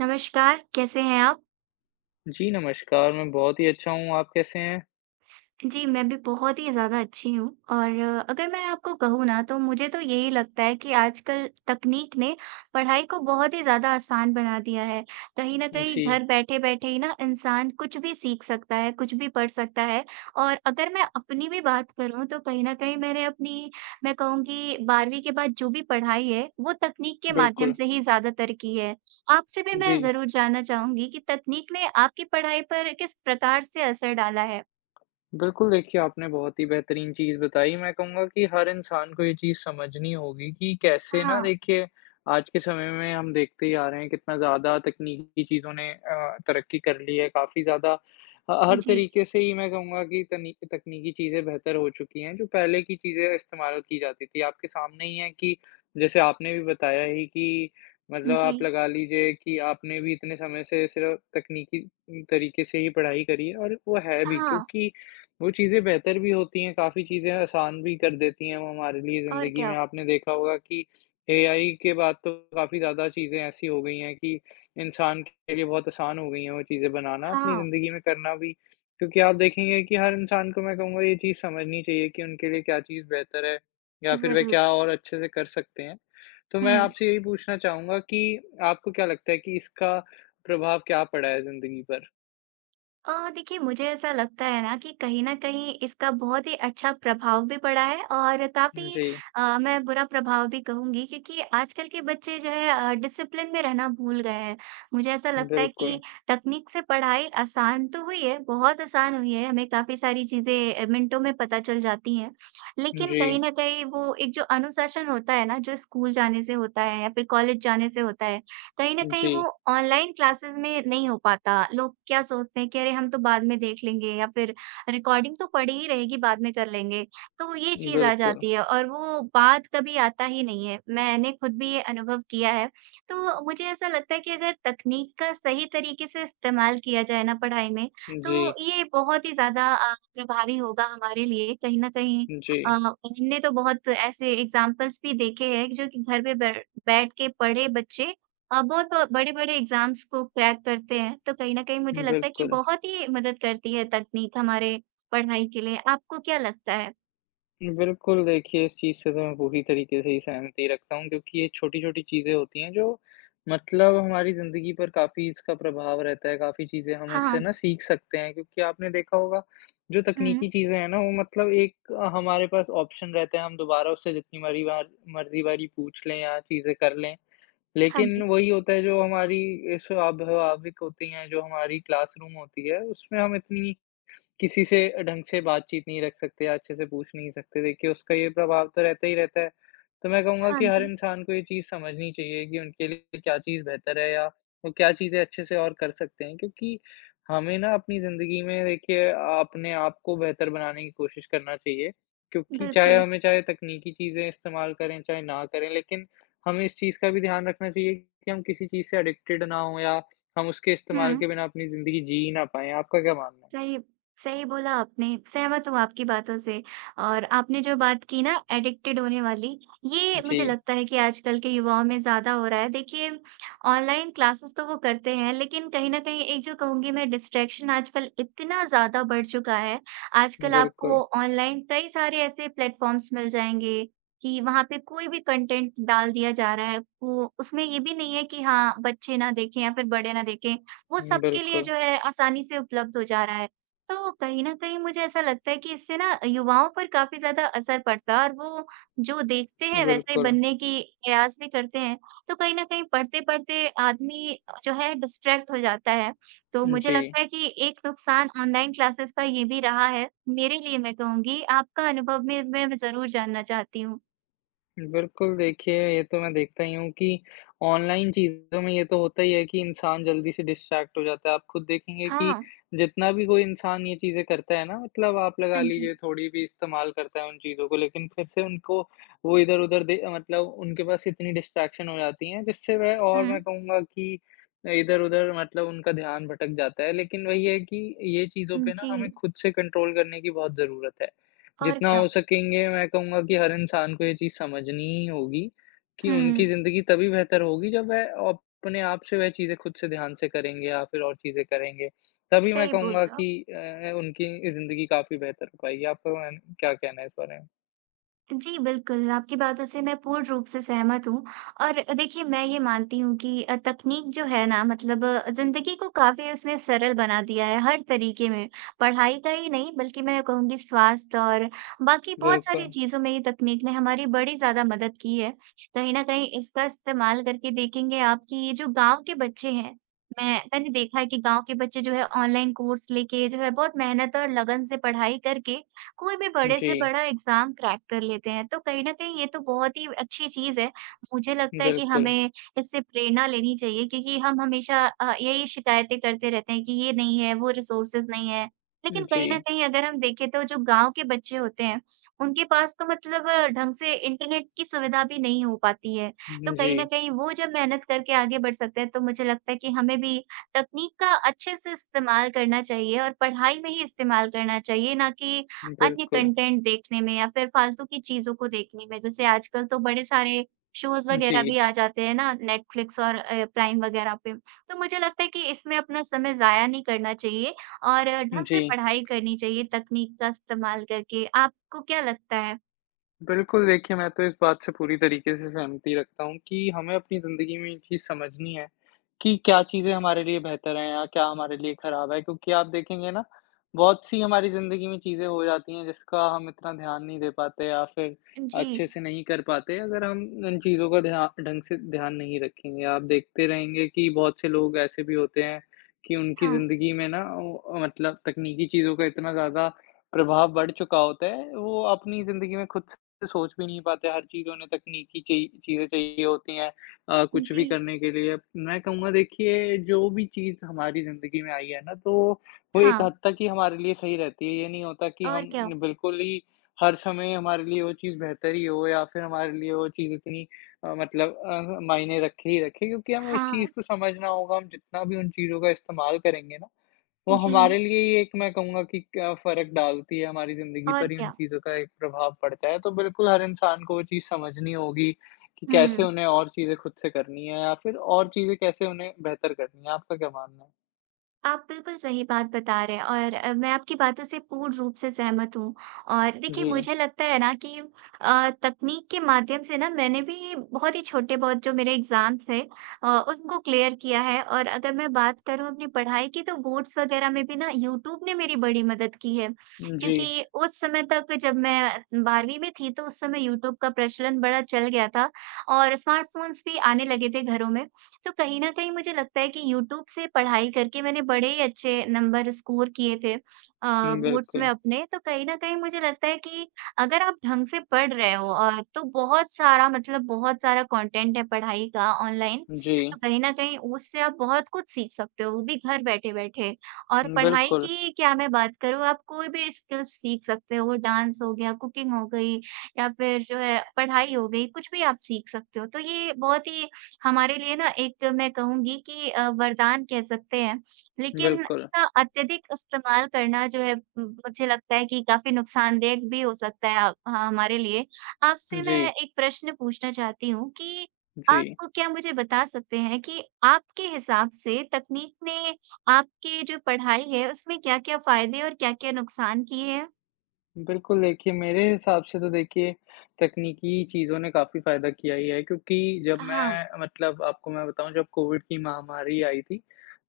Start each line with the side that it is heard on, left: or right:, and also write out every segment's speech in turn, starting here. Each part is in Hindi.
right: नमस्कार, कैसे हैं आप?
left: जी नमस्कार, मैं बहुत ही अच्छा हूँ, आप कैसे हैं?
right: जी, मैं भी बहुत ही ज़्यादा अच्छी हूँ और अगर मैं आपको कहूँ ना तो मुझे तो यही लगता है कि आजकल तकनीक ने पढ़ाई को बहुत ही ज़्यादा आसान बना दिया है। कहीं न कहीं
left: जी।
right: घर बैठे-बैठे ही ना इंसान कुछ भी सीख सकता है, कुछ भी पढ़ सकता है और अगर मैं अपनी भी बात करूँ, तो कहीं न कहीं मैंने अपनी मैं कहूँ कि 12वीं के बाद जो भी पढ़ाई है, वो तकनीक के माध्यम
left: बिल्कुल।
right: से ही ज़्यादातर की है। आपसे भी मैं
left: जी।
right: ज़रूर जानना चाहूँगी कि तकनीक ने आपकी पढ़ाई पर किस प्रकार से असर डाला है?
left: बिल्कुल, देखिए आपने बहुत ही बेहतरीन चीज़ बताई, मैं कहूँगा कि हर इंसान को ये चीज़ समझनी होगी कि कैसे ना
right: हाँ।
left: देखिए, आज के समय में हम देखते ही आ रहे हैं कितना ज़्यादा तकनीकी चीज़ों ने अ, तरक्की कर ली है काफ़ी ज़्यादा। ह हर
right: जी।
left: तरीक़े से ही मैं कहूँगा कि, तनि तकनीकी चीज़ें बेहतर हो चुकी हैं, जो पहले की चीज़ें इस्तेमाल की जाती थीं, आपके सामने ही है कि जैसे आपने भी बताया है कि, मतलब आप
right: जी।
left: लगा लीजिए कि आपने भी इतने समय से सिर्फ़ तकनीकी उम, तरीक़े से ही पढ़ाई करी और वो है भी,
right: हाँ।
left: क्योंकि वो चीज़ें बेहतर भी होती हैं, काफ़ी चीज़ें आसान भी कर देती हैं वो हमारे लिए
right: और
left: ज़िंदगी
right: क्या?
left: में। आपने देखा होगा कि, एआई के बाद तो काफ़ी ज़्यादा चीज़ें ऐसी हो गई हैं कि, इंसान के लिए बहुत आसान हो गई हैं वो चीज़ें बनाना, अपनी
right: हाँ।
left: ज़िंदगी में करना भी। क्योंकि आप देखेंगे कि हर इंसान को मैं कहूँगा ये चीज़ समझनी चाहिए कि उनके लिए क्या चीज़ बेहतर है या फ़िर वह
right: ज़रूर।
left: क्या और अच्छे से कर सकते हैं? तो मैं
right: हुँ।
left: आपसे यही पूछना चाहूँगा कि, आपको क्या लगता है कि इसका प्रभाव क्या पड़ा है ज़िंदगी पर?
right: अ, देखिए मुझे ऐसा लगता है ना कि कहीं न कहीं इसका बहुत ही अच्छा प्रभाव भी पड़ा है और काफ़ी
left: जी।
right: अ, मैं बुरा प्रभाव भी कहूँगी, क्योंकि आजकल के बच्चे जो हैं अ, डिसिप्लिन में रहना भूल गए हैं। मुझे ऐसा लगता है
left: बिल्कुल।
right: कि तकनीक से पढ़ाई आसान तो हुई है, बहुत आसान हुई है, हमें काफ़ी सारी चीज़ें अ, मिनटों में पता चल जाती हैं। लेकिन कहीं
left: जी।
right: न कहीं वो एक जो अनुशासन होता है ना, जो स्कूल जाने से होता है या फिर कॉलेज जाने से होता है, कहीं न कहीं
left: जी।
right: वो ऑनलाइन क्लासेस में नहीं हो पाता। लोग क्या सोचते हैं कि अरे हम तो बाद में देख लेंगे अब फिर रिकॉर्डिंग तो पड़ी ही रहेगी बाद में कर लेंगे, तो ये चीज़ आ
left: बिल्कुल।
right: जाती है और वो बाद कभी आता ही नहीं है। मैंने खुद भी ये अनुभव किया है, तो मुझे ऐसा लगता है कि अगर तकनीक का सही तरीके से इस्तेमाल किया जाए ना पढ़ाई में, तो
left: जी।
right: ये बहुत ही ज़्यादा अ, प्रभावी होगा हमारे लिए कहीं न कहीं अ,
left: जी।
right: हमने तो बहुत ऐसे एग्ज़ाम्पल्स भी देखे हैं एक जो कि घर पे बै बैठ के पढ़े बच्चे अ, बहुत बड़े-बड़े एग्ज़ाम्स को क्रैक करते हैं। तो कहीं न कहीं मुझे लगता है कि
left: बिल्कुल।
right: बहुत ही मदद करती है, तकनीक हमारे पढ़ाई के लिए आपको क्या लगता है?
left: बिल्कुल, देखिए इस चीज़ से तो मैं पूरी तरीके से ही सहमति रखता हूँ, क्योंकि ये छोटी-छोटी चीज़ें होती हैं जो मतलब हमारी ज़िंदगी पर काफ़ी इसका प्रभाव रहता है, काफ़ी चीज़ें हम इससे ना
right: हाँ।
left: सीख सकते हैं। क्योंकि आपने देखा होगा, जो तकनीकी
right: हुँ।
left: चीज़ें हैं ना वो मतलब एक हमारे पास ऑप्शन रहते हैं हम दोबारा उससे जितनी मारी वार मर्ज़ी वारी पूछ लें या चीज़ें कर लें।
right: हाँ
left: लेकिन
right: जी।
left: वही होता है जो हमारी ये स्वाभाविक होती हैं, जो हमारी क्लासरूम होती है, उसमें हम इतनी, किसी से ढंग से बातचीत नहीं रख सकते या अच्छे से पूछ नहीं सकते, देखिए उसका ये प्रभाव तो रहता ही रहता है। तो मैं कहूँगा
right: हाँ
left: कि हर
right: जी।
left: इंसान को ये चीज़ समझनी चाहिए कि उनके लिए क्या चीज़ बेहतर है या वो क्या चीज़ें अच्छे से और कर सकते हैं। क्योंकि, हमें ना अपनी ज़िंदगी में देखिए अपने आप को बेहतर बनाने की कोशिश करना चाहिए, क्योंकि चाहे
right: बिल्कुल।
left: हमें चाहे तकनीकी चीज़ें इस्तेमाल करें, चाहे ना करें लेकिन हमें इस चीज़ का भी ध्यान रखना चाहिए कि हम किसी चीज़ से एडिक्टेड ना हों या हम उसके इस्तेमाल
right: हुँ।
left: के बिना अपनी ज़िंदगी जी ही ना पाएँ। आपका क्या मानना है?
right: सही सही बोला आपने, सहमत हूँ आपकी बातों से। और आपने जो बात की ना, एडिक्टेड होने वाली, ये मुझे
left: जी।
right: लगता है कि आजकल के युवाओं में ज़्यादा हो रहा है। देखिए, ऑनलाइन क्लासेज़ तो वो करते हैं, लेकिन कहीं न कहीं एक जो कहूँगी मैं डिस्ट्रैक्शन आजकल इतना ज़्यादा बढ़ चुका है, आजकल
left: बिल्कुल।
right: आपको ऑनलाइन कई सारे ऐसे प्लेटफॉर्म्स मिल जाएँगे, कि वहाँ पे कोई भी कंटेंट डाल दिया जा रहा है, वो उसमें ये भी नहीं है कि हाँ, बच्चे ना देखें या फिर बड़े ना देखें। वो
left: हुँ,
right: सबके लिए
left: बिल्कुल।
right: जो है आसानी से उपलब्ध हो जा रहा है, तो कहीं न कहीं मुझे ऐसा लगता है कि इससे ना, युवाओं पर काफ़ी ज़्यादा असर पड़ता है और वो जो देखते हैं वैसे ही
left: बिल्कुल।
right: बनने की प्रयास भी करते हैं। तो कहीं न कहीं पढ़ते-पढ़ते आदमी अ, जो है डिस्ट्रैक्ट हो जाता है, तो मुझे
left: जी।
right: लगता है कि एक नुकसान ऑनलाइन क्लासेज़ का ये भी रहा है, मेरे लिए मैं कहूँगी। आपका अनुभव मैं मैं भी ज़रूर जानना चाहती हूँ।
left: बिल्कुल, देखिए, ये तो मैं देखता ही हूँ कि ऑनलाइन चीज़ों में ये तो होता ही है कि इंसान जल्दी से डिस्ट्रैक्ट हो जाता है। आप खुद देखेंगे कि
right: हाँ।
left: जितना भी कोई इंसान ये चीज़ें करता है ना, मतलब आप लगा
right: हाँ जी।
left: लीजिए थोड़ी भी इस्तेमाल करता है उन चीज़ों को, लेकिन फिर से उनको वो इधर-उधर दे मतलब उनके पास इतनी डिस्ट्रैक्शन हो जाती हैं, जिससे वह और मैं
right: हुँ।
left: कहूँगा कि अ, इधर-उधर मतलब उनका ध्यान भटक जाता है, लेकिन वही है कि ये चीज़ों
right: उम,
left: पे ना हमें
right: जी।
left: खुद से कंट्रोल करने की बहुत ज़रूरत है।
right: और
left: जितना
right: क्या।
left: हो सकेंगे मैं कहूँगा कि हर इंसान को ये चीज़ समझनी ही होगी कि उनकी
right: हुँ।
left: ज़िंदगी तभी बेहतर होगी, जब वह अपने आप से वह चीज़ें खुद से ध्यान से करेंगे, या फिर और चीज़ें करेंगे, तभी मैं
right: सही बोल
left: कहूँगा
right: रहे हो आप।
left: कि अ अ, उनकी ज़िंदगी काफ़ी बेहतर हो पाएगी। आपका वान क्या कहना है इस बारे में?
right: जी, बिल्कुल। आपकी बातों से मैं पूर्ण रूप से सहमत हूँ, और देखिए मैं ये मानती हूँ कि अ, तकनीक जो है ना, मतलब ज़िंदगी को काफ़ी उसने सरल बना दिया है, हर तरीके में, पढ़ाई का ही नहीं, बल्कि मैं ये कहूँगी स्वास्थ्य और बाकी बहुत सारी
left: बिल्कुल।
right: चीज़ों में ये तकनीक ने हमारी बड़ी ज़्यादा मदद की है। कहीं न कहीं इसका इस्तेमाल करके देखेंगे आप कि ये जो गाँव के बच्चे हैं, मैं मैंने देखा कि गाँव के बच्चे जो हैं ऑनलाइन कोर्स लेके जो है बहुत मेहनत और लगन से पढ़ाई करके, कोई भी बड़े से
left: जी।
right: बड़ा एग्ज़ाम क्रैक कर लेते हैं, तो कहीं न कहीं ये तो बहुत ही अच्छी चीज़ है। मुझे लगता है कि
left: बिल्कुल।
right: हमें इससे प्रेरणा लेनी चाहिए, क्योंकि हम हमेशा अ, यही शिकायतें करते रहते हैं कि ये नहीं है, वो रिसोर्सेस नहीं है, लेकिन कहीं न
left: जी।
right: कहीं अगर हम देखें तो ओ जो गाँव के बच्चे होते हैं, उनके पास तो मतलब ढंग से इंटरनेट की सुविधा भी नहीं हो पाती है। तो
left: अम,
right: कहीं न
left: जी।
right: कहीं वो जब मेहनत करके आगे बढ़ सकते हैं, तो मुझे लगता है कि हमें भी तकनीक का अच्छे से इस्तेमाल करना चाहिए, और पढ़ाई में ही इस्तेमाल करना चाहिए, ना कि अन्य
left: बिल्कुल।
right: कॉन्टेंट देखने में या फिर फालतू की चीज़ों को देखने में, जैसे आजकल तो बड़े सारे शोज़ वगैरह
left: जी।
right: भी आ जाते हैं ना, नेटफ्लिक्स और अ, प्राइम वगैरह पे। तो मुझे लगता है कि इसमें अपना समय ज़ाया नहीं करना चाहिए और ढंग से
left: जी।
right: पढ़ाई करनी चाहिए तकनीक का इस्तेमाल करके, आपको क्या लगता है?
left: बिल्कुल, देखिए मैं तो इस बात से पूरी तरीक़े से सहमति रखता हूँ कि हमें अपनी ज़िंदगी में ये चीज़ समझनी है, कि क्या चीज़ें हमारे लिए बेहतर हैं या क्या हमारे लिए ख़राब है, क्योंकि आप देखेंगे ना बहुत-सी हमारी ज़िंदगी में चीज़ें हो जाती हैं, जिसका हम इतना ध्यान नहीं दे पाते या फ़िर
right: जी।
left: अच्छे-से नहीं कर पाते। अगर हम इन चीज़ों का ध्या ढंग से ध्यान नहीं रखेंगे आप देखते रहेंगे कि बहुत से लोग ऐसे भी होते हैं कि उनकी
right: हाँ।
left: ज़िंदगी में ना वो अ, मतलब तकनीकी चीज़ों का इतना ज़्यादा प्रभाव बढ़ चुका होता है, वो अपनी ज़िंदगी में ख़ुद से सोच भी नहीं पाते। हर चीज़ों ने तकनीकी ची चीज़ें चाहिए होती हैं अ, कुछ भी
right: जी।
left: करने के लिए। मैं कहूँगा देखिए जो भी चीज़ हमारी ज़िंदगी में आई है ना, तो वो एक
right: हाँ।
left: हद तक ही हमारे लिए सही रहती है। ये नहीं होता कि
right: और
left: हम
right: क्या?
left: बिल्कुल ही हर समय हमारे लिए वो चीज़ बेहतर ही हो या फ़िर हमारे लिए वो चीज़ इतनी अ, मतलब अ, मायने रखे ही रखे क्योंकि हमें इस चीज़
right: हाँ।
left: को समझना होगा। हम जितना भी उन चीज़ों का इस्तेमाल करेंगे ना, वो
right: जी।
left: हमारे लिए एक मैं कहूँगा कि क्या फ़र्क डालती है हमारी ज़िंदगी
right: और
left: पर ये उन
right: क्या?
left: चीज़ों का एक प्रभाव पड़ता है। तो बिल्कुल हर इंसान को वो चीज़ समझनी होगी कि कैसे
right: हुँ।
left: उन्हें और चीज़ें ख़ुद से करनी है या फ़िर और चीज़ें कैसे उन्हें बेहतर करनी है। आपका क्या मानना है?
right: आप बिल्कुल सही बात बता रहे हैं और अ, मैं आपकी बातों से पूर्ण रूप से सहमत हूँ। और देखिए,
left: जी।
right: मुझे लगता है ना कि अ, तकनीक के माध्यम से ना मैंने भी बहुत ही छोटे-बहुत जो मेरे एग्जाम्स थे अ, उसको क्लियर किया है। और अगर मैं बात करूँ अपनी पढ़ाई की, तो बोर्ड्स वगैरह में भी ना यूट्यूब ने मेरी बड़ी मदद की है,
left: जी।
right: क्योंकि उस समय तक जब मैं 12वीं में थी, तो उस समय यूट्यूब का प्रचलन बड़ा चल गया था और स्मार्टफ़ोन्स भी आने लगे थे घरों में। तो कहीं न कहीं मुझे लगता है कि यूट्यूब से पढ़ाई करके मैंने बड़े ही अच्छे नंबर स्कोर किए थे अ,
left: उम,
right: बोर्ड्स में
left: बिल्कुल।
right: अपने। तो कहीं न कहीं मुझे लगता है कि, अगर आप ढंग से पढ़ रहे हो और तो बहुत सारा मतलब बहुत सारा कंटेंट है पढ़ाई का ऑनलाइन,
left: जी।
right: तो कहीं न कहीं उससे आप बहुत कुछ सीख सकते हो, वो भी घर बैठे-बैठे। और पढ़ाई
left: बिल्कुल।
right: की क्या मैं बात करूँ आप कोई भी स्किल्स सीख सकते हो डांस हो गया, कुकिंग हो गई या फिर जो है पढ़ाई हो गई कुछ भी आप सीख सकते हो। तो ये बहुत ही हमारे लिए ना एक मैं कहूँगी कि अ, वरदान कह सकते हैं, लेकिन
left: बिल्कुल।
right: इसका अत्यधिक इस्तेमाल करना जो है उम, मुझे लगता है कि काफ़ी नुकसानदायाक भी हो सकता है अ, ह हमारे लिए। आपसे मैं
left: जी।
right: एक प्रश्न पूछना चाहती हूँ कि, आप
left: जी।
right: को क्या मुझे बता सकते हैं कि आपके हिसाब से तकनीक ने आपके जो पढ़ाई है, उसमें क्या-क्या फ़ायदे और क्या-क्या नुकसान किए हैं?
left: बिल्कुल देखिए, मेरे हिसाब से तो देखिए, तकनीकी चीज़ों ने काफ़ी फ़ायदा किया ही है, क्योंकि जब
right: हाँ।
left: मैं मतलब आपको मैं बताऊँ जब कोविड की महामारी आई थी,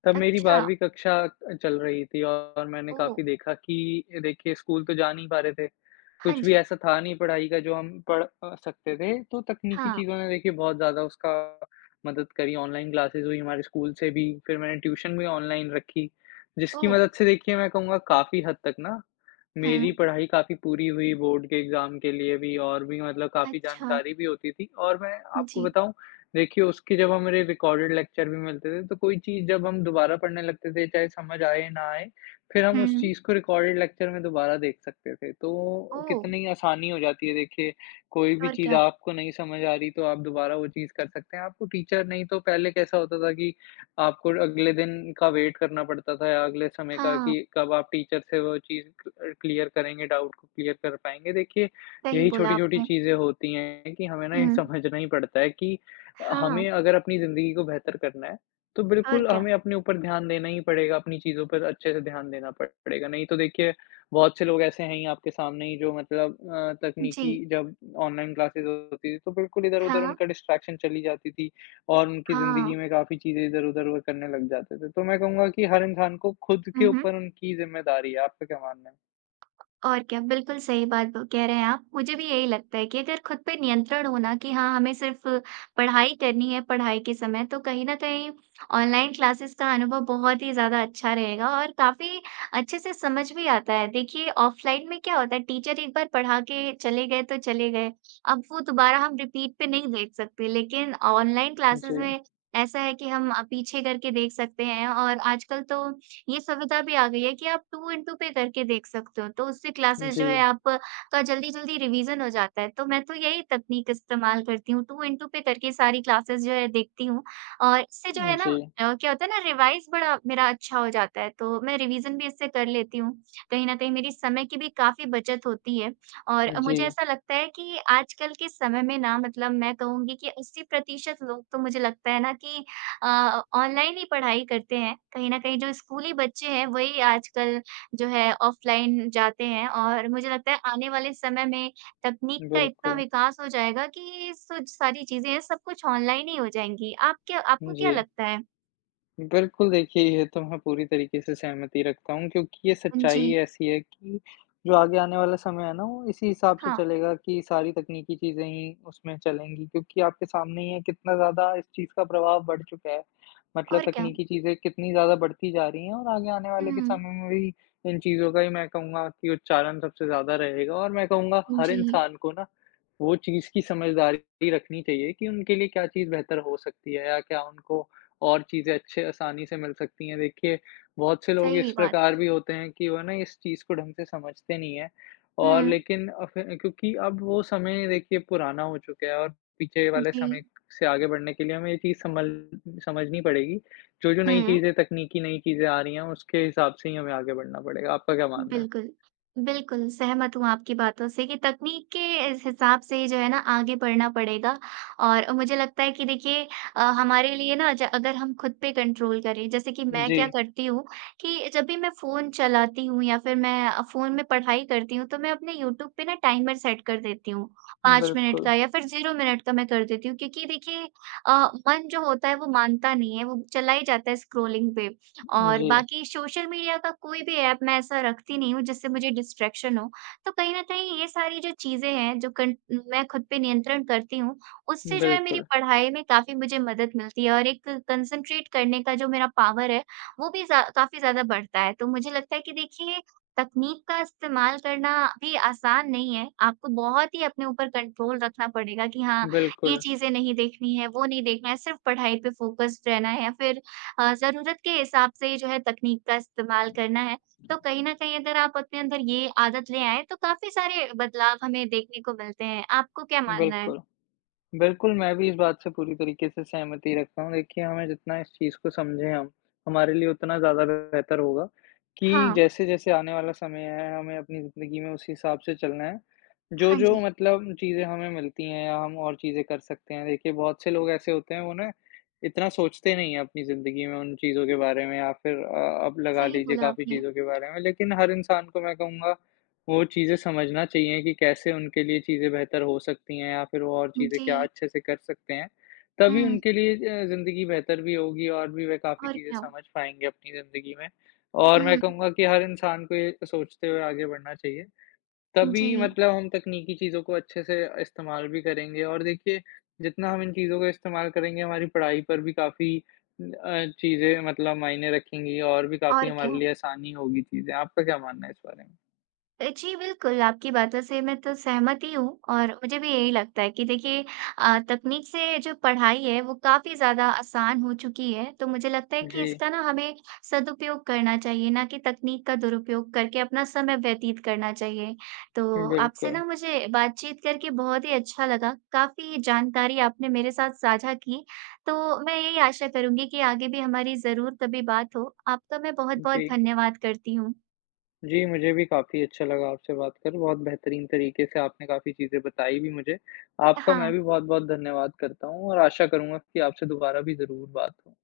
left: तब मेरी
right: अच्छा।
left: 12वीं कक्षा चल रही थी और मैंने
right: ओह!
left: काफ़ी देखा कि देखिए स्कूल तो जा नहीं पा रहे थे,
right: हाँ
left: कुछ भी
right: जी।
left: ऐसा था नहीं पढ़ाई का जो हम पढ़ अ, सकते थे, तो तकनीकी
right: हाँ।
left: चीज़ों ने देखिए बहुत ज़्यादा उसका मदद करी, ऑनलाइन क्लासेज़ हुईं, हमारे स्कूल से भी, फिर मैंने ट्यूशन भी ऑनलाइन रखी। जिसकी
right: ओह!
left: मदद से देखिए मैं कहूँगा काफ़ी हद तक ना, मेरी
right: हुँ।
left: पढ़ाई काफ़ी पूरी हुई बोर्ड के एग्ज़ाम के लिए भी और भी मतलब काफ़ी
right: अच्छा।
left: जानकारी भी होती थी और मैं आपको
right: जी।
left: बताऊँ। देखिए उसके जब हमारे रिकॉर्डेड लेक्चर भी मिलते थे, तो कोई चीज़ जब हम दोबारा पढ़ने लगते थे, चाहे समझ आए ना आए, फिर हम उस
right: हुँ।
left: चीज़ को रिकॉर्डेड लेक्चर में दोबारा देख सकते थे। तो
right: ओह!
left: कितनी आसानी हो जाती है, देखिए कोई भी
right: और
left: चीज़
right: क्या?
left: आपको नहीं समझ आ रही तो आप दोबारा वो चीज़ कर सकते हैं। आपको टीचर नहीं तो पहले कैसा होता था कि आपको अगले दिन का वेट करना पड़ता था या अगले समय का
right: हाँ।
left: कि कब आप टीचर से वो चीज़ क क्लियर करेंगे, डाउट क्लियर कर पाएँगे। देखिए
right: सही
left: यही
right: बोला
left: छोटी-छोटी
right: आपने।
left: चीज़ें होती हैं कि हमें न ये
right: हुँ।
left: समझना ही पड़ता है कि
right: हाँ।
left: हमें अगर अपनी ज़िंदगी को बेहतर करना है, तो
right: और
left: बिल्कुल
right: क्या?
left: हमें अपने ऊपर ध्यान देना ही पड़ेगा, अपनी चीज़ों पर अच्छे से ध्यान देना पड़ पड़ेगा। नहीं तो देखिए बहुत से लोग ऐसे हैं ही आपके सामने ही जो मतलब अ, तकनीकी
right: जी।
left: जब ऑनलाइन क्लासेज़ होती थी, तो बिल्कुल इधर-उधर
right: हाँ।
left: उनका डिस्ट्रैक्शन चली जाती थी और उनकी ज़िंदगी
right: हाँ।
left: में काफ़ी चीज़ें इधर-उधर [unintelligible] करने लग जाते थे। तो मैं कहूँगा कि हर इंसान को खुद के
right: हुँ, हुँ।
left: ऊपर उनकी ज़िम्मेदारी है, आपका क्या मानना है?
right: और क्या बिल्कुल सही बात ओ कह रहे हैं आप। मुझे भी यही लगता है कि अगर खुद पे नियंत्रण होना कि हाँ, हमें सिर्फ़ पढ़ाई करनी है पढ़ाई के समय तो कहीं न कहीं ऑनलाइन क्लासेस का अनुभव बहुत ही ज़्यादा अच्छा रहेगा और काफ़ी अच्छे से समझ भी आता है। देखिए ऑफ़लाइन में क्या होता है टीचर एक बार पढ़ा के चले गए तो चले गए अब वो दोबारा हम रिपीट पे नहीं देख सकते। लेकिन ऑनलाइन क्लासेस
left: जी।
right: में ऐसा है कि हम अ, पीछे करके देख सकते हैं और आजकल तो ये सुविधा भी आ गई है कि आप टू इन टू पे करके देख सकते हो तो उससे क्लासेस जो है
left: जी।
right: आपका जल्दी-जल्दी रिविजन हो जाता है। तो मैं तो यही तकनीक इस्तेमाल करती हूँ टू इन टू पे करके सारी क्लासेस जो है देखती हूँ। और इससे जो
left: उ,
right: है ना
left: जी।
right: अ, क्या होता है ना रिवाइज़ बड़ा मेरा अच्छा हो जाता है तो मैं रिविजन इससे कर लेती हूँ। कहीं न कहीं मेरी समय की भी काफ़ी बचत होती है। और
left: उ,
right: मुझे
left: जी।
right: ऐसा लगता है कि आजकल के समय में ना मतलब मैं कहूँगी कि 80% लोग तो मुझे लगता है ना कि अ, ऑनलाइन ही पढ़ाई करते हैं कहीं न कहीं जो स्कूली बच्चे हैं वही आजकल जो है ऑफ़लाइन जाते हैं। और मुझे लगता है आने वाले समय में तकनीक का इतना
left: बिल्कुल।
right: विकास हो जाएगा कि सु सारी चीज़ें हैं सब कुछ ऑनलाइन ही हो जाएँगी। आप क्या आपको
left: हुँ,
right: क्या
left: जी।
right: लगता है?
left: बिल्कुल, देखिए, ये तो मैं पूरी तरीके से सहमति रखता हूँ, क्योंकि ये
right: उम,
left: सच्चाई ही
right: जी।
left: ऐसी है कि जो आगे आने वाला समय है ना, वो इसी हिसाब से
right: हाँ।
left: चलेगा कि सारी तकनीकी चीज़ें ही उसमें चलेंगी क्योंकि आपके सामने ही है कितना ज़्यादा इस चीज़ का प्रभाव बढ़ चुका है। मतलब
right: और क्या।
left: तकनीकी चीज़ें कितनी ज़्यादा बढ़ती जा रही हैं, और आगे आने वाले के
right: हुँ।
left: समय में भी इन चीज़ों का ही मैं कहूँगा कि उच्चारण सबसे ज़्यादा रहेगा और मैं कहूँगा हर
right: जी।
left: इंसान को ना वो चीज़ की समझदारी रखनी चाहिए कि उनके लिए क्या चीज़ बेहतर हो सकती है, या क्या उनको और चीज़ें अच्छे आसानी से मिल सकती हैं। देखिए, बहुत से लोग
right: सही
left: इस
right: बात है।
left: प्रकार भी होते हैं कि वो ना इस चीज़ को ढंग से समझते नहीं हैं और
right: हुँ।
left: लेकिन अब फिर क्योंकि अब वो समय देखिए पुराना हो चुका है, और पीछे वाले समय
right: जी।
left: से आगे बढ़ने के लिए हमें ये चीज़ सँभल समझनी पड़ेगी। जो-जो नई
right: हुँ।
left: चीज़ें तकनीकी नई चीज़ें आ रही हैं, उसके हिसाब से ही हमें आगे बढ़ना पड़ेगा। आपका क्या मानना है?
right: बिल्कुल। बिल्कुल, सहमत हूँ आपकी बातों से कि तकनीक के इस हिसाब से ही जो है ना आगे बढ़ना पड़ेगा और मुझे लगता है कि देखिए अ, हमारे लिए ना ज अगर हम खुद पे कंट्रोल करें। जैसे कि मैं क्या
left: जी।
right: करती हूँ कि जब भी मैं फ़ोन चलाती हूँ या फिर मैं अ, फ़ोन में पढ़ाई करती हूँ, तो मैं अपने यूट्यूब पे ना टाइमर सेट कर देती हूँ, 5 मिनट
left: बिल्कुल।
right: का या फिर 0 मिनट का मैं कर देती हूँ क्योंकि देखिए अ, मन जो होता है, वो मानता नहीं है, वो चला ही जाता है स्क्रॉलिंग पे। और
left: जी।
right: बाकी सोशल मीडिया का कोई भी ऐप मैं ऐसा रखती नहीं हूँ जिससे मुझे डिस्ट्रैक्शन हो। तो कहीं न कहीं ये सारी जो चीज़ें हैं, जो कन मैं खुद पे नियंत्रण करती हूँ, उससे जो है मेरी
left: बिल्कुल।
right: पढ़ाई में काफ़ी मुझे मदद मिलती है, और एक कॉन्संट्रेट करने का जो मेरा पावर है, वो भी ज़ा काफ़ी ज़्यादा बढ़ता है। तो मुझे लगता है कि देखिए, तकनीक का इस्तेमाल करना भी आसान नहीं है। आपको बहुत ही अपने ऊपर कंट्रोल रखना पड़ेगा कि हाँ, ये
left: बिल्कुल।
right: चीज़ें नहीं देखनी है, वो नहीं देखना है, सिर्फ़ पढ़ाई पे फोकस्ड रहना है या फिर अ, ज़रूरत के हिसाब से ही जो है तकनीक का इस्तेमाल करना है। तो कहीं न कहीं अगर आप अपने अंदर ये आदत ले आएँ, तो काफ़ी सारे बदलाव हमें देखने को मिलते हैं। आपको क्या मानना है?
left: बिल्कुल। बिल्कुल, मैं भी इस बात से पूरी तरीके से सहमति रखता हूँ देखिए, हमें जितना इस चीज़ को समझें हम, हमारे लिए उतना ज़्यादा बेहतर होगा कि
right: हाँ।
left: जैसे-जैसे आने वाला समय है, हमें अपनी ज़िंदगी में उस हिसाब से चलना है,
right: हाँ
left: जो-जो
right: जी।
left: मतलब चीज़ें हमें मिलती हैं या हम और चीज़ें कर सकते हैं, देखिए बहुत से लोग ऐसे होते हैं उन्हें इतना सोचते नहीं हैं अपनी ज़िंदगी में उन चीज़ों के बारे में या फिर अ, अब लगा
right: सही
left: लीजिए
right: बोला
left: काफ़ी
right: आपने।
left: चीज़ों के बारे में। लेकिन हर इंसान को मैं कहूँगा, वो चीज़ें समझना चाहिए कि कैसे उनके लिए चीज़ें बेहतर हो सकती हैं या फिर वो और चीज़ें क्या
right: जी।
left: अच्छे से कर सकते हैं, तभी
right: हुँ।
left: उनके लिए अ, ज़िंदगी बेहतर भी होगी, और भी वे काफ़ी
right: और
left: चीज़ें
right: क्या।
left: समझ पाएँगे अपनी ज़िंदगी में और मैं
right: हुँ।
left: कहूँगा कि हर इंसान को ये सोचते हुए आगे बढ़ना चाहिए, तभी
right: जी।
left: मतलब हम तकनीकी चीज़ों को अच्छे से इस्तेमाल भी करेंगे। और देखिए, जितना हम इन चीज़ों का इस्तेमाल करेंगे, हमारी पढ़ाई पर भी काफ़ी अ, चीज़ें मतलब मायने रखेंगी और भी काफ़ी
right: और
left: हमारे
right: क्या।
left: लिए आसानी होगी चीज़ें। आपका क्या मानना है इस बारे में?
right: अ, जी, बिल्कुल, आपकी बातों से मैं तो सहमत ही हूँ, और मुझे भी यही लगता है कि देखिए अ, तकनीक से जो पढ़ाई है, वो काफ़ी ज़्यादा आसान हो चुकी है, तो मुझे लगता है कि
left: जी।
right: इसका ना हमें सदुपयोग करना चाहिए, ना कि तकनीक का दुरुपयोग करके अपना समय व्यतीत करना चाहिए। तो आपसे
left: बिल्कुल।
right: ना मुझे बातचीत करके बहुत ही अच्छा लगा, काफ़ी जानकारी आपने मेरे साथ साझा की, तो मैं यही आशा करूँगी कि आगे भी हमारी ज़रूर तभी बात हो। आपका मैं बहुत-बहुत
left: जी।
right: धन्यवाद करती हूँ।
left: जी, मुझे भी काफ़ी अच्छा लगा आपसे बात कर, बहुत बेहतरीन तरीके से आपने काफ़ी चीज़ें बताईं भी मुझे।
right: अ,
left: आपका मैं
right: हाँ।
left: भी बहुत-बहुत धन्यवाद करता हूँ, और आशा करूँगा कि आपसे दोबारा भी ज़रूर बात हो।